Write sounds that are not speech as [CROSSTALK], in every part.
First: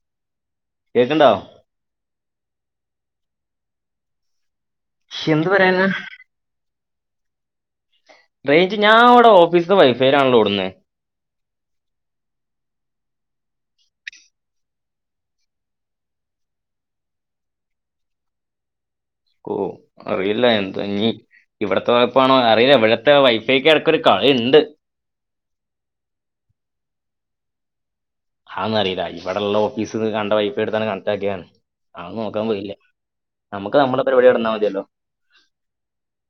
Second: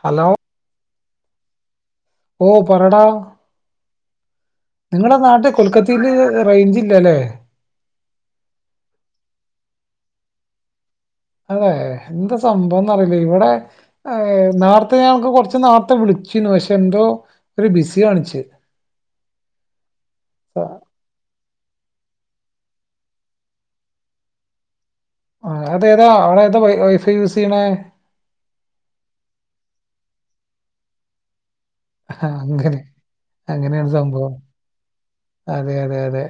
Hello കേൾക്ക്ണ്ടോ ഓ പറയടാ നിങ്ങളെ ശ്ശ്, എന്ത് നാട്ടിൽ പറയാനാ കൊൽക്കത്തയില് റെയ്ഞ്ചില്ല അല്ലേ റൈഞ്ച് ഞാൻ ഇവിടെ ഓഫീസിത്തെ വൈഫൈയിലാണല്ലോ ഓടുന്നെ അതെ എന്താ സംഭവംഎന്ന് അറിയില്ല ഇവിടെ അയ് നാർത്തെ ഞാൻ കൊറച്ച് നേരത്തെ വിളിച്ചിരുന്നു പക്ഷെ എന്തോ ഒരു ബിസി കാണിച്ച് ഓ അറിയില്ല ആ, എന്താ ഞ്ഞി ഇവിടത്തെ കൊയപ്പാണോ അറിയില്ല ഇവിടുത്തെ വൈഫൈക്ക് ഇടക്കൊ ഒരു കളിണ്ട് ആഹ് അത് ഏതാ അവടെ ഏതാ വൈഫൈ യൂസ് ചെയ്യണേ അതൊന്നും അറിയില്ല ഇവിടെ ഉള്ള ഓഫീസ് കണ്ട വൈഫൈ എടുത്ത് കണക്ട് ആക്കിയതാണ് ആ, അത് നോക്കാൻ പോയില്ല അങ്ങനെ നമുക്ക് അങ്ങനെയാണ് നമ്മളെ പരിപാടി സംഭവം നടന്നാൽ മതിയല്ലോ അതെ അതെ അതെ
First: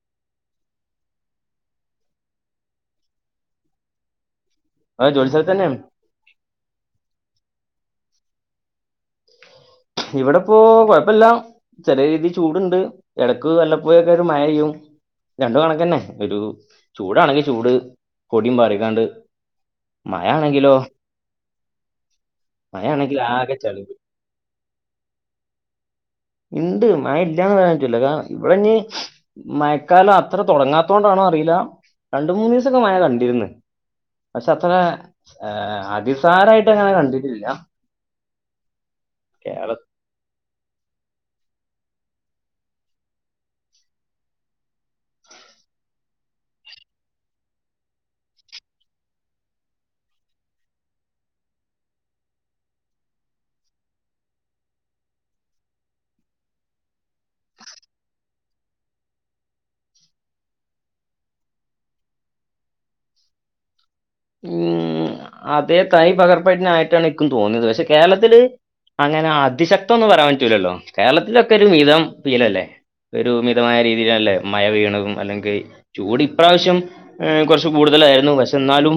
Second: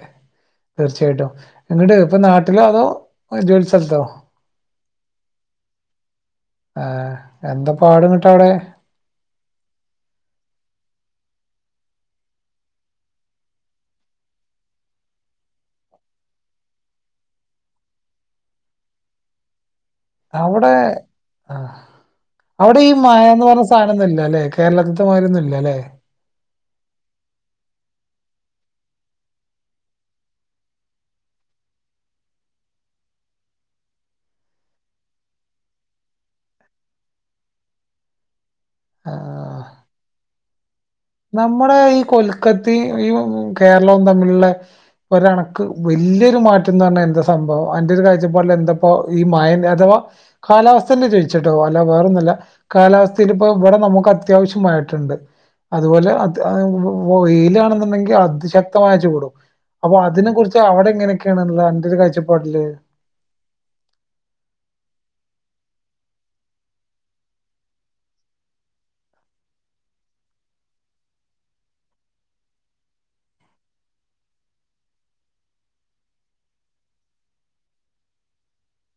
തീർച്ചയായിട്ടും ഇങ്ങോട്ട് ഇപ്പൊ നാട്ടിലോ അതോ ജോലി സ്ഥലത്തോ അതെ ജോലി സ്ഥലത്ത് തന്നെആണ് ആഹ് എന്താ പാട് ഇങ്ങ്ട്ട് അവിടെ ഇവിടെപ്പോ കൊഴപ്പില്ല ചെറിയ രീതിൽ ചൂടുണ്ട് ഇടക്ക് വല്ലപ്പോയൊക്കെ ഒരു മഴ പെയ്യും രണ്ടും കണക്ക് തന്നെ ഒരു ചൂടാണെങ്കി ചൂട് പൊടിയും പാറിക്കാണ്ട് മഴ അവിടെ ആണെങ്കിലോ ആ അവിടെ മഴ ഈ ആണെങ്കിൽ മായന്ന് ആകെ പറഞ്ഞ ചളി സാധനം തന്നെ അല്ലെ കേരളത്തിത്തെ മാരിന്നും ഇല്ല ലെ ഇണ്ട് മഴ ഇല്ലന്ന് പറയാൻ പറ്റൂല കാരണം ഇവിടെഞ്ഞി മഴക്കാലം അത്ര തുടങ്ങാത്തത കൊണ്ടാണോ അറിയില്ല രണ്ട് മൂന്ന് ദിവസൊക്കെ മഴ കണ്ടിരിന്ന് പക്ഷെ അത്ര അതിസാരയിട്ട് അങ്ങനെ കണ്ടിട്ടില്ല ആഹ് കേരള നമ്മുടെ ഈ കൊൽക്കത്തയും ഈ കേരളവും തമ്മിലുള്ള ഒരണക്ക് വലിയൊരു മാറ്റം എന്ന് പറഞ്ഞാ എന്താ സംഭവം അന്റെ ഒരു കാഴ്ചപ്പാടിൽ എന്താപ്പോ ഈ മഴ ഇല്ലാ അധവാ കാലാവസ്ഥ തന്നെ ജയിച്ചിട്ടോ അല്ല വേറൊന്നല്ല കാലാവസ്ഥൽ ഇപ്പോ ഇവിടെ നമുക്ക് അത്യാവശ്യം മഴ കിട്ടണണ്ട് അതുപോലെ അത് വൊയിലാണെന്നുണ്ടെങ്കിൽ അത് ശക്തി വ്യക്തമായച്ച കൂടും അപ്പൊ അതിനെ കുറിച്ച് അവിടെ എങ്ങനെയൊക്കെയാണുള്ള അന്റൊരു കാഴ്ചപ്പാടില് ഉം അതേ തൈ പകർപ്പടിനായിട്ടാണിക്കും തോന്നിയത് പക്ഷെ കേരളത്തില് അങ്ങനെ അതിശക്തം ഒന്നും പറയാൻ പറ്റൂല്ലല്ലോ കേരളത്തിലൊക്കെ ഒരു മിതം ഫീലല്ലേ ഒരുമിതമായ രീതിയിലല്ലേ മഴ പെയ്യ്ണതും അല്ലെങ്കിൽ ചൂട് ഇപ്രാവശ്യം കുറച്ചു കൂടുതലായിരുന്നു പക്ഷെ ന്നാലും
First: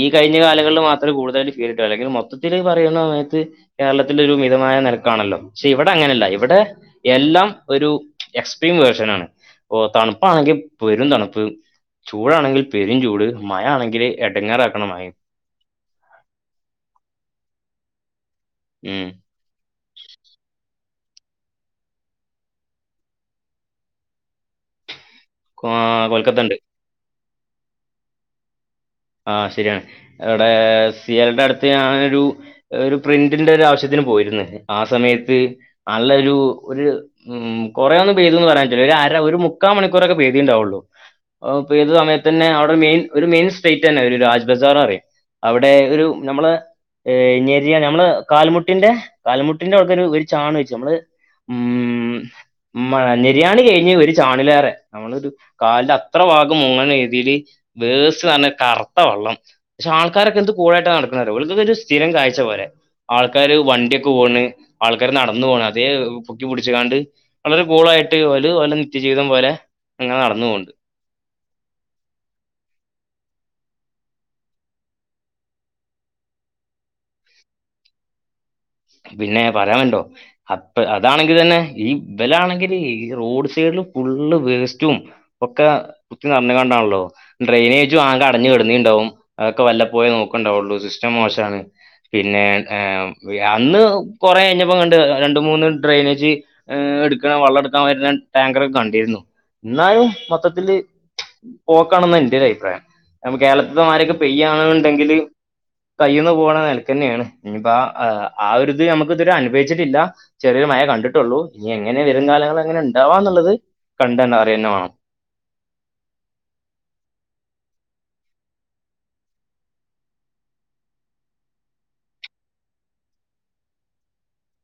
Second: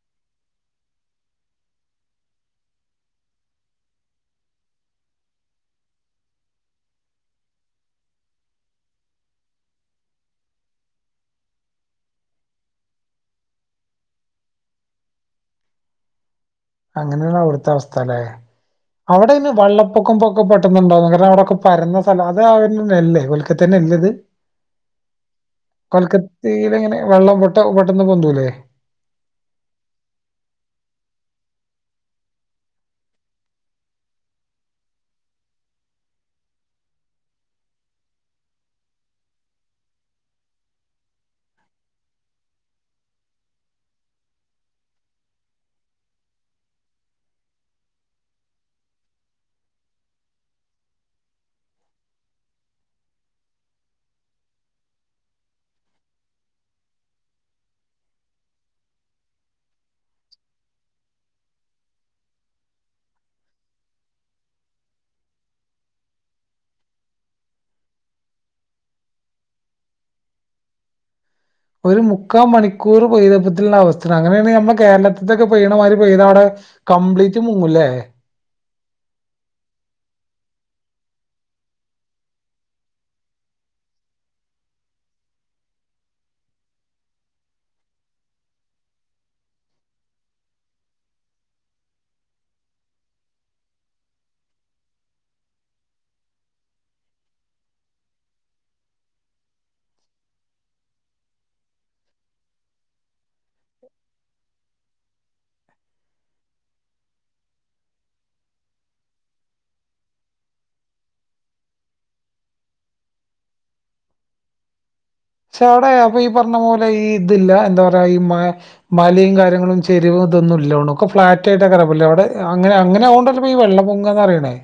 ഈ കഴിഞ്ഞ കാലങ്ങളിൽ മാത്രമേ കൂടുതായിട്ടും ഫീരിട്ടുക അല്ലെങ്കിൽ മൊത്തിത്തില് പറയുന്ന സമയത്ത് കേരളത്തിൻ്റെ ഒരു മിതമായ നിരക്കാണല്ലോ പക്ഷെ ഇവിടെ അങ്ങനെയല്ല ഇവടെ എല്ലാം ഒരു എക്സ്ട്രീം വേർഷൻ ആണ് ഓ തണുപ്പാണെങ്കിൽ പെരും തണുപ്പ് ചൂടാണെങ്കിൽ പെരും ചൂട് മഴ ആണെങ്കില് എടങ്ങേറാക്കണ മഴയും അങ്ങനെയുള്ള അവിടുത്തെ അവസ്ഥ ലേ ഉം. അവിടെ ഇന്നെ വെള്ളപ്പൊക്കം പൊക്കെ പെട്ട ണ്ട കാരണം അവിടെക്കെ പരുന്ന സ്ഥല അത് അവല്ലേ കൊൽക്കത്തേന്നെ നല്ലത് കൊ- കൊൽക്കത്ത ഉണ്ട് കൊൽക്കത്തൽ ഇങ്ങനെ വെള്ളം പൊട്ട പെട്ടെന്ന് പൊന്തുല്ലെ ആ ശരിയാണ് എവിടെ സി എലുടെ അടുത്ത് ഞാനൊരു ഒരു പ്രിന്റിന്റെ ഒരു ആവശ്യത്തിന് പോയിരുന്നു ആ സമയത്ത് നല്ലൊരു ഒരു ഉം കൊറേന്ന് പേയ്തി എന്ന് പറയ പറ്റൂല ഒരര ഒരു മുക്കാ മണിക്കൂറൊക്കെ പെയ്തി ണ്ടാവൊള്ളൂ പെയ്ത സമയത്ത് തന്നെ അവിടെ മെൻ ഒരു മെയിൻസ് സ്റ്റേറ്റ് തന്നെ ഒരു രാജ്ബസാർറ പറി അവിടെ ഒരു നമ്മള് ഞ്ഞര്യ നമ്മൾ കാൽമുട്ടിന്റെ കാൽമുട്ടിന്റെ ഔട്ക്കൊരു ചാണ് വെച്ചു നമ്മള് ഉം മ മ നെരിയാണി കഴിഞ്ഞ് ഒരു ചാണിലേറെ നമ്മളൊരു കാലിന്റെ അത്ര ഭാഗം മുങ്ങന രീതില് വേസ് പറഞ്ഞ കറുത്ത വെള്ളം പക്ഷെ ആൾക്കാരൊക്കെ എന്ത് കൂളാ യിട്ട് നടക്കുന്നരൊ ഒരു സ്ഥിരം കാഴ്ച്ച പോലെ ആൾക്കാര് വണ്ടിയൊക്കെ പോണ് ആൾക്കാര് നടന്നു പോണ് അതേ പൊക്കിപടിച്ച കാണ്ട് വളരെ കൂളായിട്ട് ഓല് ഓലെ നിത്യജീവിതം പോലെ ഇങ്ങനെ നടന്ന് പൊവ്ണ്ട് ഒരു മുക്കാ മണിക്കൂർ പെയ്തപ്പത്തിലുള്ള അവസ്ഥ അങ്ങനെയാണെങ്കി നമ്മുടെ കേരളത്തിൊക്കെ പെയ്യണമാതിരി പെയ്ത അവിടെ കംപ്ലീറ്റ് മുങ്ങൂല്ലേ പിന്നെ പറയാമ്ണ്ടോ അപ്പ അതാണെങ്കി തന്നെ ഈ വിലാണെങ്കില് ഈ റോഡ് സൈഡില് ഫുള്ള് വേസ്റ്റും ഒക്കെ കുത്തി നർഞ്ഞുകണ്ടാണല്ലോ ഡ്രെയിനേജും ആകെ അടഞ്ഞു കിടന്നിണ്ടാവും അതൊക്കെ വല്ല പോയേ നോക്കണ്ടാവുള്ളു സിസ്റ്റം മോശമാണ് പിന്നെ ഏ അന്ന് കൊറെ കഴിഞ്ഞപ്പം കണ്ട് രണ്ട മൂന്ന് ഡ്രെയിനേജ് ഏഹ് എടുക്ക വള്ളം എടുക്കാൻ വരുന്ന ടാങ്കറ ഒക്കെ കണ്ടിരുന്നു ന്നാലും മൊത്തത്തില് പോക്കണെന്ന് എന്റെ ഒരു അഭിപ്രായം ന കേരളത്തി ആരൊക്കെ പെയ്യ ആണെന്നുണ്ടെങ്കില് കയ്യിന്ന് പോകണ നിലക്ക തന്നെയാണ് ഇഞ്ഞ്പ്പോ ആ ആ ഒരിത് നമുക്ക് ഇതുവരെ അനുഭവിച്ചിട്ടില്ല ചെറിയരു മഴ കണ്ടിട്ടുള്ളൂ ഇനി എങ്ങനെ വരും കാലങ്ങൾ എങ്ങനെ ഉണ്ടാവാ ന്നുള്ളത് കണ്ട അറിയന്നെ വേണം സാറേ അപ്പൊ ഈ പറഞ്ഞ പോലെ ഈ ഇതില്ല എന്താ പറയാ ഈ മലയും കാര്യങ്ങളും ചരിവും ഇതൊന്നും ഇല്ലൊണു ഫ്ളാറ്റ് ആയിട്ടക്കാരം ലെ അവിടെ അങ്ങനെ അങ്ങനെകണ്ടല്ലോ അപ്പ ഈ വെള്ളൊങ്ങന്ന്റിയണേ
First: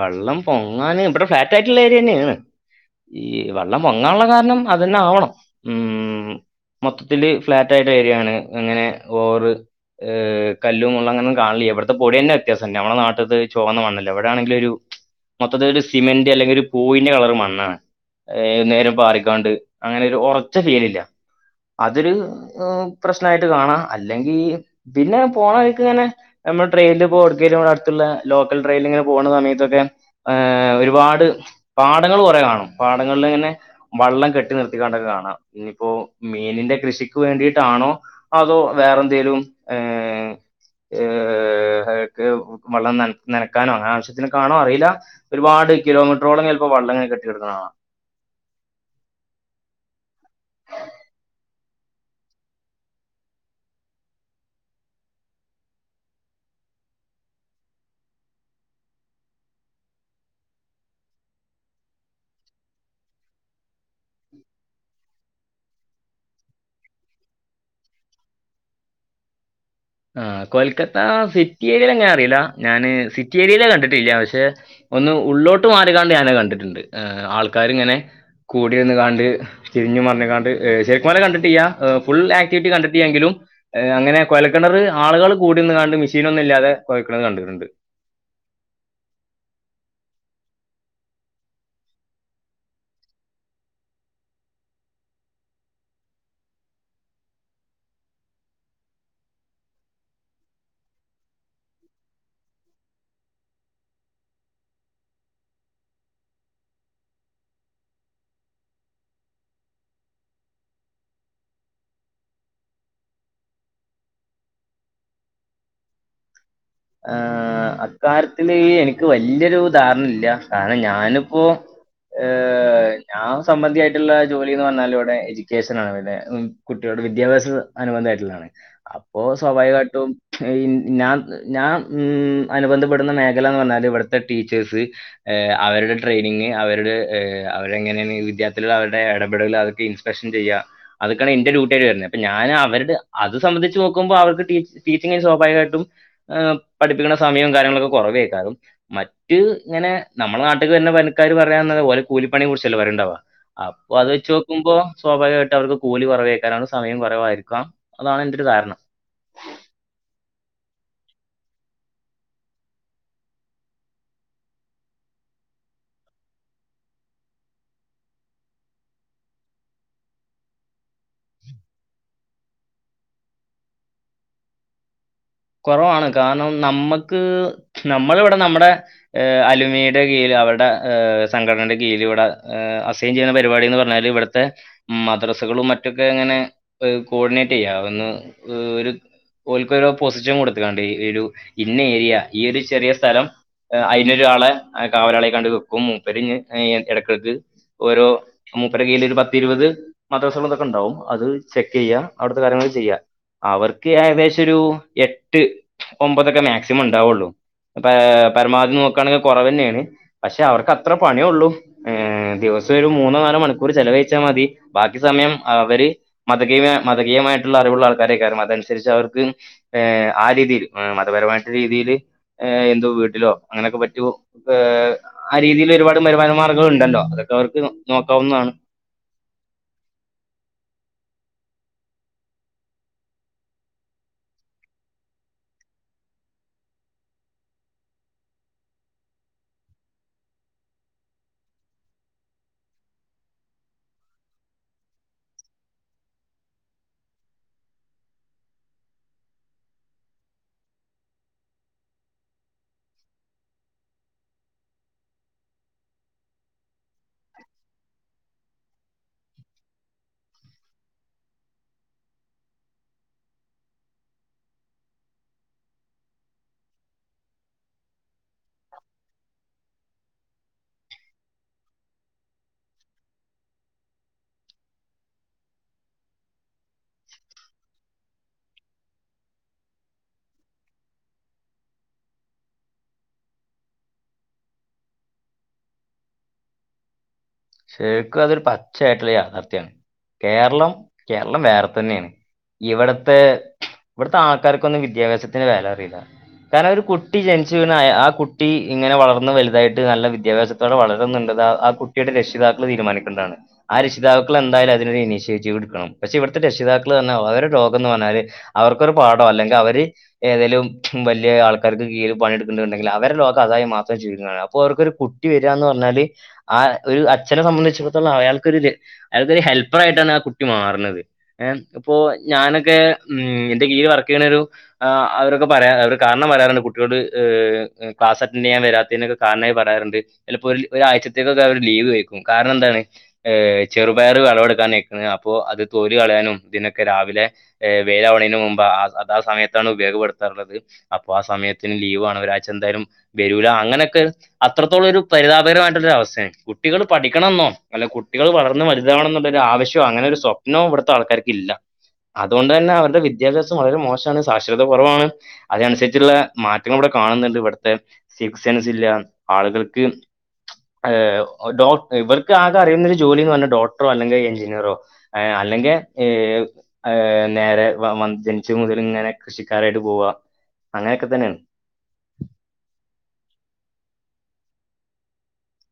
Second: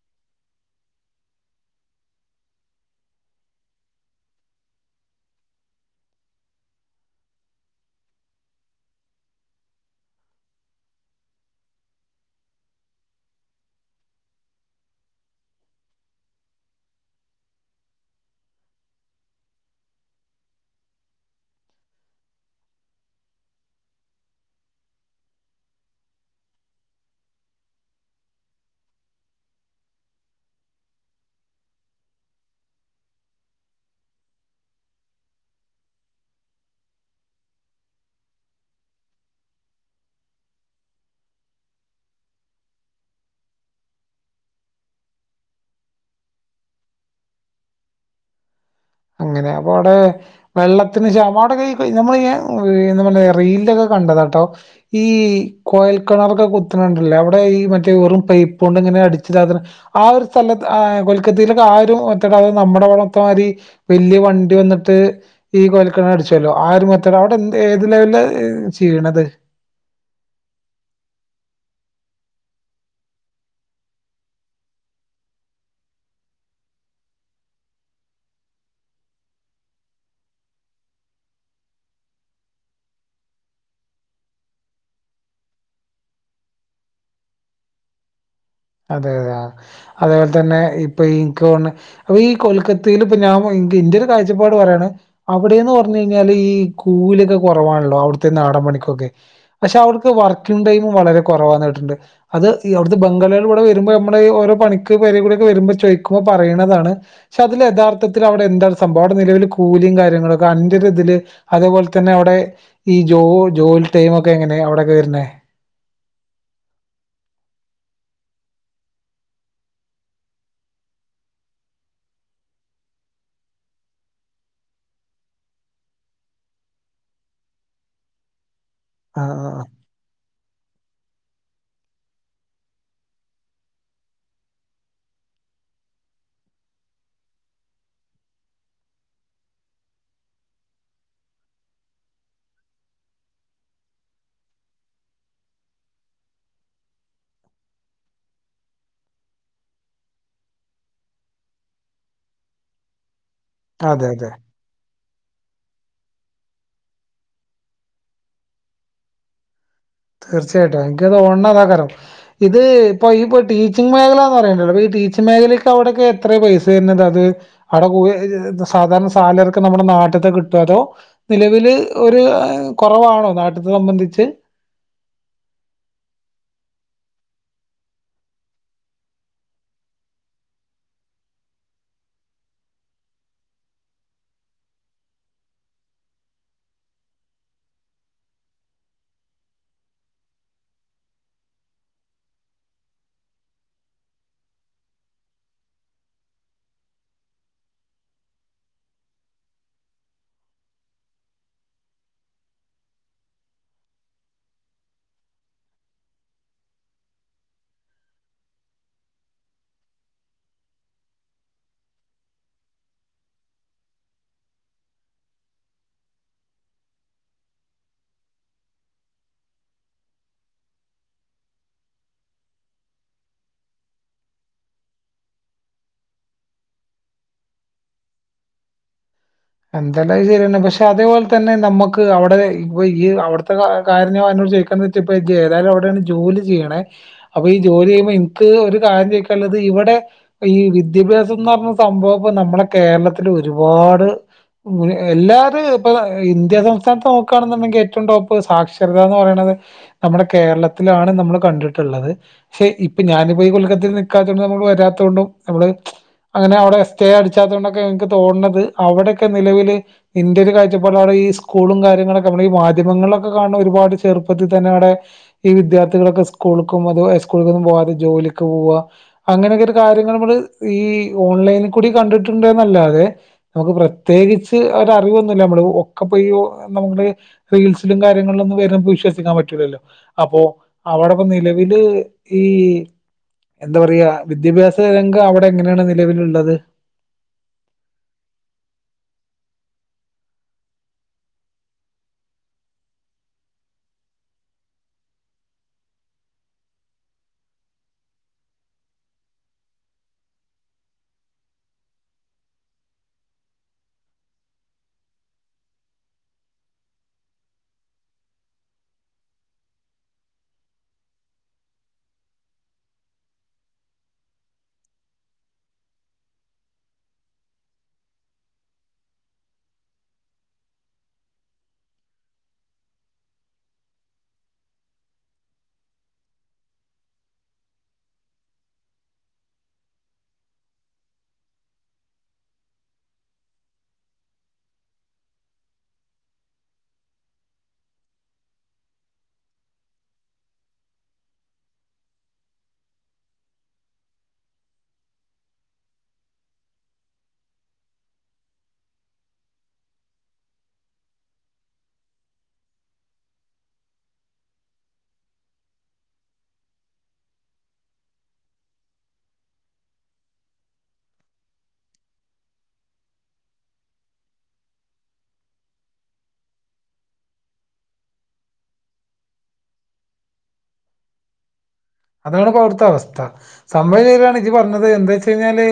വെള്ളം പൊങ്ങാൻ ഇവിടെ ഫ്ളാറ്റ് ആയിട്ടുള്ള ഏരിയന്നെണ് ഈ വെള്ളം പൊങ്ങാനുള്ള കാരണം അതന്നെ ആവണം ഉം മൊത്തത്തില് ഫ്ളാറ്റ് ആയിട്ട ഏരിയാണ് എങ്ങനെ ഓറ് ഏ കല്ലും മുള്ള ങ്ങൊന്നും കാണില്ല ഇവിടത്തെ പൊടി തന്നെ വ്യത്യാസംല്ല നമ്മുടെ നാട്ടത് ചൊവന്ന മണ്ണല്ലേ അവിടെ താണെങ്കിലൊരു മൊത്തത്തി ഒരു സിമന്റ് അല്ലെങ്കിൽ ഒരു പൂയിന്റെ കളറ് മണ്ണാണ് ഏ നേരം പാറിക്കാണ്ട് അങ്ങനെ ഒരു ഉറച്ച ഫീല് ഇല്ല അതൊരു പ്രശ്നായിട്ട് കാണാം അല്ലെങ്കിൽ പിന്നെ പോണ വഴിക്ക് ഇങ്ങനെ നമ്മ ട്രെയിനിൽഒട്ക്കേലും അടുത്തുള്ള ലോക്കൽ ട്രെയിൽങ്ങനെ പോണ സമയത്തൊക്കെ ഏഹ ഒരുപാട് പാടങ്ങൾ കുറെ കാണും പാടങ്ങളിൽ ഇങ്ങനെ വള്ളം കെട്ടി നിർത്തിക്കാണ്ടൊക്കെ കാണാം ഇനിയിപ്പോ മീനിന്റെ കൃഷിക്ക് വേണ്ടിട്ടാണോ അതോ വേറെ എന്തേലും ഏഹ് ഏഹ് ഹക്ക് വെള്ളം ന നനക്കാനും അങ്ങ [UNINTELLIGIBLE] കാണോ അറിയില്ല ഒരുപാട് കിലോമീറ്ററോളം ചിലപ്പോ വള്ളംങ്ങനെട്ടിെടുക്കുന്ന കാണ അങ്ങനെ അപ്പൊ അവിടെ വെള്ളത്തിന് ശാമം അവിടൊക്കെ നമ്മള് എന്തല റീല്ല്യില് ഒക്കെ കണ്ടത കേട്ടോ ഈ കോയൽ കിണറൊക്കെ കുത്തിണണ്ടല്ലേ അവിടെ ഈ മറ്റേ വെറും പൈപ്പ് കൊണ്ട് ഇങ്ങനെ അടിച്ച ആ ഒരു സ്ഥലത്ത് കൊൽക്കത്തയിലേക്കെ ആരും ഒട്ട അത് നമ്മുടെ വളത്തെമാതി വല്യ വണ്ടി വന്നിട്ട് ഈ കൊൽക്കണ അടിച്ചല്ലോ ആര് മറ്റ അവിടെ എന്ത് ഏത് ലെവല് ചെയ്യണത് ആഹ് കൊൽക്കത്ത സിറ്റി ഏരിയൽ എങ്ങനെ അറിയില്ല ഞാന് സിറ്റി ഏരിയയില കണ്ടിട്ടില്ല പക്ഷെ ഒന്ന് ഉള്ളോട്ട് മാറിക്കാണ്ട് ഞാന് കണ്ടിട്ടുണ്ട് ആൾക്കാര് ഇങ്ങനെ കൂടിന്ന് കണ്ട് തിരിഞ്ഞു പറഞ്ഞാണ്ട് ശരിക്കും കൊല കണ്ടിട്ടീ്യ ഫുൾ ആക്ടിവിറ്റി കണ്ടിട്ട് എങ്കിലും അങ്ങനെ കൊല കിണറ് ആുകൾ കൂടി നിന്ന് കാണ്ട് മിഷീനൊന്നും നില്ലാതെ കുയ്ക്കുന്നത് കണ്ടിട്ടുണ്ട് അതെ അതെ അതേപോലെ തന്നെ ഇപ്പൊ ഇൻക്കൊൺണ് അപ്പൊ ഈ കൊൽക്കത്തയിൽ ഇപ്പൊ ഞാൻ ഇന്ത്യ ഇൻ്റൊരു കാഴ്ചപ്പാട് പറയാണ് അവിടെന്ന് പർഞ്ഞു കഴിഞ്ഞാല് ഈ കൂലിയൊക്കെ കുറവാണല്ലോ അവ്ട്ത്തെ നാടൻ പണിക്കൊക്കെ പക്ഷെ അവർക്ക് വർക്കിങ്ങ് ടൈമും വളരെ കുറവന്ന് കേട്ടിട്ടുണ്ട് അത് ഈ അവിടുത്തെ ബംഗാള ടെ വരുമ്പോൾ നമ്മുടെ ഓരോ പണിക്ക് കൂടിക്കെ വരുമ്പോ ചോദിക്കുമ്പോ പറയുന്നതാണ് പക്ഷെ അതില് യഥാർത്ഥത്തിൽ അവിടെ എന്താ സംഭവം അവിടെ നിലവില് കൂലിയും കാര്യങ്ങളുംക്കെ അൻന്റെ ഒരു ഇതില് അതേപോലെ തന്നെ അവിടെ ഈ ജോ ജോലി ടൈമ് ഒക്കെ എങ്ങനെ അവിടെക്കെ വര്ണെ ആഹ് അക്കാര്ത്തില്ൽ എനിക്ക് വല്യൊരുദധാരണ ഇല്ല കാരണം ഞാനിപ്പോ ഏ ഞാൻ സമ്പന്തിആയിട്ടുള്ള ജോലിന്ന് പർഞ്ഞാൽ ഇവിടെ എഡ്യൂക്കേഷൻ ആണ് ലെ ഉം കുട്ടികളുടെ വിദ്യാഭ്യാസ അനുബന്ധമായിട്ടുള്ളതാണ് അപ്പോ ആഹ് ആഹ് സ്വാഭാവികമായിട്ടും ഞാൻ ഞാൻ അനുബന്ധപ്പെടുന്ന മേഖല എന്ന് പറഞ്ഞാല് ഇവിടുത്തെ ടീച്ചേഴ്സ് ഏഹ് അവരുടെ ട്രെനിങ് അവരുടെ ഏഹ് അവരെ എങ്ങനെയ വിദ്യാർത്ഥികൾ അവരുടെ ഇടപെടലുകൾ അതൊക്കെ പ്രഷം ചെയ്യുക അതക്കാണ് എന്റെ ഡ്യൂട്ടിയായിട്ട് വരുന്നത് അപ്പൊ ഞൻ അവരുടെ അത് സംബന്ധിച്ച് നോക്കുമ്പോ അവക്ക് ടീച്ചി ടീച്ചിങ്ങിന് സ്വാഭാവികമായിട്ടും ഏപ് പഠിപ്പിക്കുന്ന സമയം കാര്യങ്ങളൊക്കെ കുറവേക്കാലും മറ്റ് ഇങ്ങനെ നമ്മള നട്ടക്ക് തന്നെ വനക്കാര് പറയയാന്ന ഓലെ കൂലിപ്പണിയെ കുറിച്ചല്ലോവരുണ്ടവാ അപ്പൊ അതെ അത് അതെ. വെച്ച നക്ക്പോ സ്വാഭാവികമായിട്ട് അവർക്ക് കൂലി കുറവേക്കാനാണ് സമയം കുറവായിരിക്കാം അതാണ് അതിൻ്റൊരു ഒരു കാരണം തീർച്ചയായിട്ടും എനിക്കത് ഒണ്ണാതാക്കരം ഇത് ഇപ്പൊ ഇപ്പോ ടീച്ചിങ് മേഖല എന്ന് പറയണ്ടല്ലോ അപ്പ ഈ ടീച്ചിങ് മേഖലയ്ക്ക് അവിടയക്ക എത്ര പൈസ തരുന്നത് അത് അവിടെ കുടിയ സാധാരണ സാലറക്ക് ക്കെ നമ്മുടെ നാട്ടത്തെ കിട്ടും അതോ നിലവില് ഒരു കുറവാണോ നാട്ടത്തെ സംബന്ധിച്ച് കുറവാണ് കാരണം നമ്മുക്ക് നമ്മളിവിടെ നമ്മുടെ ഏഷ് അലമിയുടെ കീഴിൽ അവരുടെ് സംഘടനയുടെ കീഴിൽ ഇവിടെ ഏഹ് [UNINTELLIGIBLE] ജീന പരിപാടി എന്ന് പറഞ്ഞല് ഇവിടുത്തെ മദ്രസകളും മറ്റൊക്കെ ഇങ്ങനെ ഒ കോഡിനേറ്റെയ്യ ഒന്ന് ഒരു ഓൽക്കോരോ പൊസിഷൻ കൊടുത്ത്കാണ്ട് ഈ ഒരു ഇന്ന ഏരിയ ഈ ഒരു ചെറിയ സ്ഥലം അയ്നൊരാളെ കാവലാളായ്കാണ്ട് വെക്കും. മൂപ്പര് ഇഞ്ഞ് ഇടക്കെട്ക്ക് ഓരോ മൂപ്പര കൽ ഒരു പത്തി ഇരുപത് മദസ്ഥലം ഇതൊക്കെ ഉണ്ടാവും അത് ചെക്ക് ചെയ്യാം അവിടുത്തെ കാര്യങ്ങൾ ചെയ്യാ അവർക്ക് ഏകദേശം ഒരു എട്ട് ഒമ്പതൊക്കെ മാക്സിമം ഉണ്ടാവുള്ളൂ അപ്പൊ പരമാവധി നോക്കുകയാണെങ്കിൽ കുറവഞ്ഞെന്നെയാണ് പക്ഷെ അവർക്ക് അത്ര പണിയള്ളൂ ഏഹ് ദിവസം ഒരു മൂന്നോ നാലോ മണിക്കൂർ ചെലവഴിച്ചാൽ മതി ബാക്കി സമയം അവര് മതകീയമായ മതകീയമായിട്ടുള്ള അറിവുള്ള ആൾക്കാരെ കാര്യണം അതനുസരിച്ച് അവർക്ക് ഏ ആ രീതിയിൽ മതപരമായിട്ട രീതിയില് എന്തോ വീട്ടിലോ അങ്ങനെയൊക്കെ പറ്റൊ ഏഫ് ആ രീതിയിൽ ഒരുപാട് വരുമാന മാർഗ്ഗൾ ഉണ്ടല്ലോ അതൊക്കെ അവർക്ക് നോക്കാവുന്നതാണ് എന്തെല്ല ശരിഞ്ഞെ പക്ഷെ അതേപോലെ തന്നെ നമ്മുക്ക് അവിടെ ഇപ്പൊ ഈ അവിടുത്തെ കാര്യം ഞാൻോട് ചോദിക്ക [UNINTELLIGIBLE] ഏതാലും അവിടെയാണ് ജോലി ചെയ്യണേ അപ്പൊ ഈ ജോലി ചെയ്യുമ്പോ ഇൻക് ഒരു കാര്യം ചോയിക്കാനുള്ളത് ഇവിടെ ഈ വിദ്യാഭ്യാസം എന്ന് പറഞ്ഞ സംഭവം ഇപ്പോ നമ്മുളെ കേരളത്തിൽ ഒരുപാട് എല്ലാരും ഇപ്പ ഇന്ത്യ സംസ്ഥാനത്ത് നോക്കുകയാണെന്നുണ്ടെങ്കിൽ ഏറ്റവും ടോപ് ഇ സാക്ഷരത എന്ന് പറയണത് നമ്മുടെ കേരളത്തിലാണ് നമ്മൾ കണ്ടിട്ടുള്ളത് ഫൈ ഇപ്പൊ ഞാനിപ്പോ ഈ കൊൽക്കത്തയിൽ നിൽക്കാത്തൊണ്ടും നമ്മള് വരാത്തൊണ്ടും നമ്മള് അങ്ങനെ അവിടെ സ്റ്റേ അടിച്ചാതോ ണ്ടൊക്കെ എനിക്ക് തോന്നണത് അവിടെയൊക്കെ നിലവില് ഇന്റെ ഒരു കാഴ്ച പാടില്ല് അവിടെ ഈ സ്കൂളും കാര്യങ്ങളൊക്കെ നമ്മളെ ഈ മാധ്യമങ്ങളിലൊക്കെ കാണുന്ന ഒരുപാട് ചെറുപ്പത്തിതന്നെ അവിടെ ഈ വിദ്യാർത്ഥികളൊക്കെ സ്കൂൾക്കും അത് ഹൈസ് സ്കൂൾ കൊന്നും പോവാതെ ജോലിക്ക് പോവാ അങ്ങനെയൊക്കെ ഒരു കാര്യങ്ങൾ നമ്മൾ ഈ ഓൺലൈനിൽ കൂടി കണ്ടിട്ടുണ്ടന്നല്ലാതെ നമുക്ക് പ്രത്യേകിച്ച് ഒരു അറിവൊന്നുമല്ല നമ്മള് ഒക്കെപയ്യ് നമ്മുടെ റീൽസില്ലും കാര്യങ്ങളിലൊന്നും വരന്ന് നമ്മുക്ക് വിശ്വാസിക്കാൻ പറ്റില്ലല്ലോ അപ്പോ അവിടെ നിലവില് ഈ എന്താ പറയാ വിദ്യാഭ്യാസ രംഗം അവിടെ എങ്ങനെയാണ് നിലവിലുള്ളത് ശരിക്കും അതൊരു പച്ചയായിട്ടുള്ള യാഥാർത്ഥ്യയാണ് കേരളം കേരളം വേറെ തന്നെയാണ് ഇവിടത്തെ ഇവിടുത്തെ ആൾക്കാർക്കൊന്നും വിദ്യാഭ്യാസത്തിന് വില അറിയില്ല കാരണം ഒരു കുട്ടി ജനിച്ചുവീണാ ആ കുട്ടി ഇങ്ങനെ വളർന്ന് വലുതായിട്ട് നല്ല വിദ്യാഭ്യാസം കുട്ടികൾ വളരുന്നുണ്ട് ആ കുട്ടിയുടെ രക്ഷിതാക്കൾ തീരുമാനിക്കേണ്ടതാണ് ആ രക്ഷിതാക്കൾ എന്തായാലും അതിനൊരു ഇനിഷ്യേറ്റീവ് എടുക്കണം പക്ഷെ ഇവിടുത്തെ രക്ഷിതാക്കൾ പറഞ്ഞാ അവരെ ലോകം എന്ന് പറഞ്ഞാൽ അവർക്കൊരു പാഠം അല്ലെങ്കിൽ അവർ ഏതേലും വലിയ ആൾക്കാർക്ക് കീഴിൽ പണിയെടുക്കുന്നുണ്ടെങ്കിൽ അവരെ ലോകം അതായി മാത്രം ജീവിക്കുന്നാണ് അപ്പോ അവർക്കൊരു കു കുട്ടി വരാന്ന് പറഞ്ഞാല് ആ ഒരുഅ അച്ഛനെ സംബന്ധിച്ചിടത്തോളം അയാൾക്കൊരു അയാൾക്കൊരു ഹെൽപ്പർ ആയിട്ടാണ് ആ കുട്ടി മാർ ണത് ഏഹ് ഇപ്പൊ ഞാനൊക്കെ ഉം എന്റെ കീഴൽവർക്കയ്യ്ണോരു ആഹ് അവരൊക്കെ പറയാ അവര് കാരണം പറയാറുണ്ട് കുട്ടികളുടെ ക്ലാസ് അറ്റൻഡ് ചെയ്യാൻ വരാത്തതിനോക്കെ കാരണായി പറയാറുണ്ട് ചിലപ്പോൾ ഒരു ഒരാഴ്ചത്തേക്കൊക്കെ അവര് ലീവ് ചോയിക്കും കാരണം എന്താണ് ഏഹ് ചെറുപയർ വിളവെടുക്കാൻ ആയിക്ണ് അപ്പൊ അത് തോലി കളയാനും ഇതിനൊക്കെ രാവിലെ വേഴിൽആവണീന് മുമ്പ് അ അതാ സമയത്താണ് ഉപയോഗപ്പെടുത്താറുള്ളത് അപ്പൊ ആ സമയത്തിന് ലീവ് ആണ് ഒരാഴ്ച എന്തായാലും വരൂല അങ്ങനെയൊക്കെ അത്രത്തോളം ഒരു പരിതാപകരമായിട്ടുള്ളൊ ഒരു അവസ്ഥയ കുട്ടിള് പഠിക്കണന്നോ അല്ല കുട്ടികൾ വളർന്ന് വലതാവണം എന്നുള്ള ആവശ്യോ അങ്ങനെ ഒരു സ്വപ്നവും ഇവിടുത്തെ ആൾക്കാർക്ക് ഇല്ല അതോണ്ട്തന്നെ അവരുടെ വിദ്യാഭ്യാസം വളരെ മോശമാണ് സാക്ഷരത കുറവാണ് അതിനനുസരിച്ചുള്ള മാറ്റങ്ങൾ ഇവിടെ കാണുന്നുണ്ട് ഇവിടുത്തെ സിൻക്സസില്ല ആളുകൾക്ക് ഏഹ ഡോക് ഇവർക്ക് ആകെ അറിയുന്നൊരു ജോലിന്ന് പറഞ്ഞാൽ ഡോക്ടറോ അല്ലെങ്കിൽ എഞ്ചിനീയറോ അല്ലെങ്കിൽ ഏഹ് ഹെ നേരെ ജനിച്ച മുതൽ ഇങ്ങനെ കൃഷിക്കാരായിട്ട് പോവാ അങ്ങനെയൊക്കെ തന്നെയാണ് അതാണ് അവിടുത്ത അവസ്ഥ സംഭവം നേരാണ് ഇജ്ജ് പറഞ്ഞത് എന്താച്ചഴിഞ്ഞാല്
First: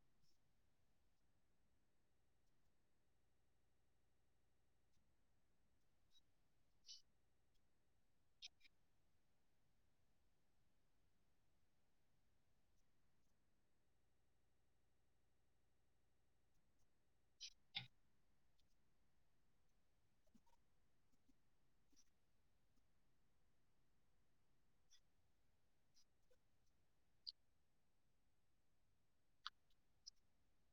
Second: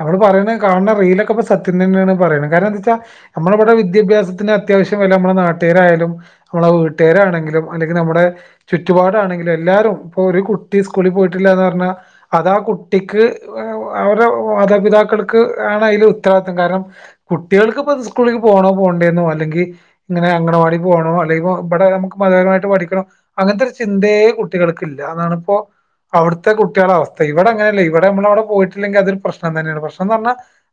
നമ്മൾ പറയണ കാണ റീലൊക്കെ സത്യംതെന്നെയാണ് പറയണ് കാരണം എന്താ വെച്ചാ നമ്മളവിടെ വിദ്യാഭ്യാസത്തിന് അത്യാവശ്യം വില നമ്മുടെ നാട്ടുകരായാലും നമ്മളെ വീട്ടുകാരാണെങ്കിലും അല്ലെങ്കിൽ നമ്മുടെ ചുറ്റുപാട് ആണെങ്കിലും എല്ലാരും ഇപ്പൊ ഒരു കു ട്ടി സ്കൂളിൽ പോയിട്ടില്ല എന്ന് പറഞ്ഞാ അതാ കുട്ടിക്ക് അവരുടെ മാതാപിതാക്കൾക്ക് ആണ് അയിൽ ഉത്തരവാദിത്തം കാരണം കുട്ടികൾക്കപ്പത് സ്കൂളിലക്ക് പോണോ പോണ്ടേെന്നോ അല്ലെങ്കിൽ ഇങ്ങനെ അംഗണവാടി പോകണോ അല്ലെങ്കോ ഇവിടെ നമുക്ക് മതപരമായിട്ട് പഠിക്കണോ അങ്ങനത്തെ ഒരു ചിന്തേ കുട്ടികൾക്കില്ല അതാണിപ്പോ അവിടുത്തെ കുട്ടികള അവസ്ഥ ഇവിടെ അങ്ങനെയല്ലേ ഇവിടെ നമ്മളവിടെ പോയിട്ടില്ലങ്കിൽ അതൊ പ്രശ്നം തന്നെയാണ് പ്രശ്നന്ന് പറഞ്ഞ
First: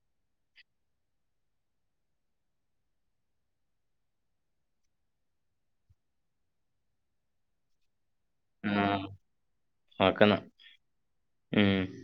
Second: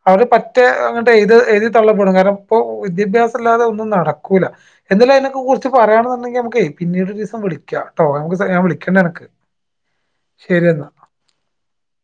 അവര് പറ്റേ അങ്ങട്ട് എഴത് എഴതി തള്ളപ്പെടും കാരണം ഇപ്പൊ വിദ്യാഭ്യാസം ഇല്ലാതെ ഒന്നും നടക്കൂല എന്തെകിലും അതിനനെ കുറിച്ച് പറയാണെന്നുണ്ടെങ്കിൽ നമുക്ക് പിന്നീട് ഒരു ദിവസം വിളിക്കാം ട്ടൊ ഞാൻ വിളിക്കണ്ട് അനക്ക് ഓക്കേ ന്നാ ഉം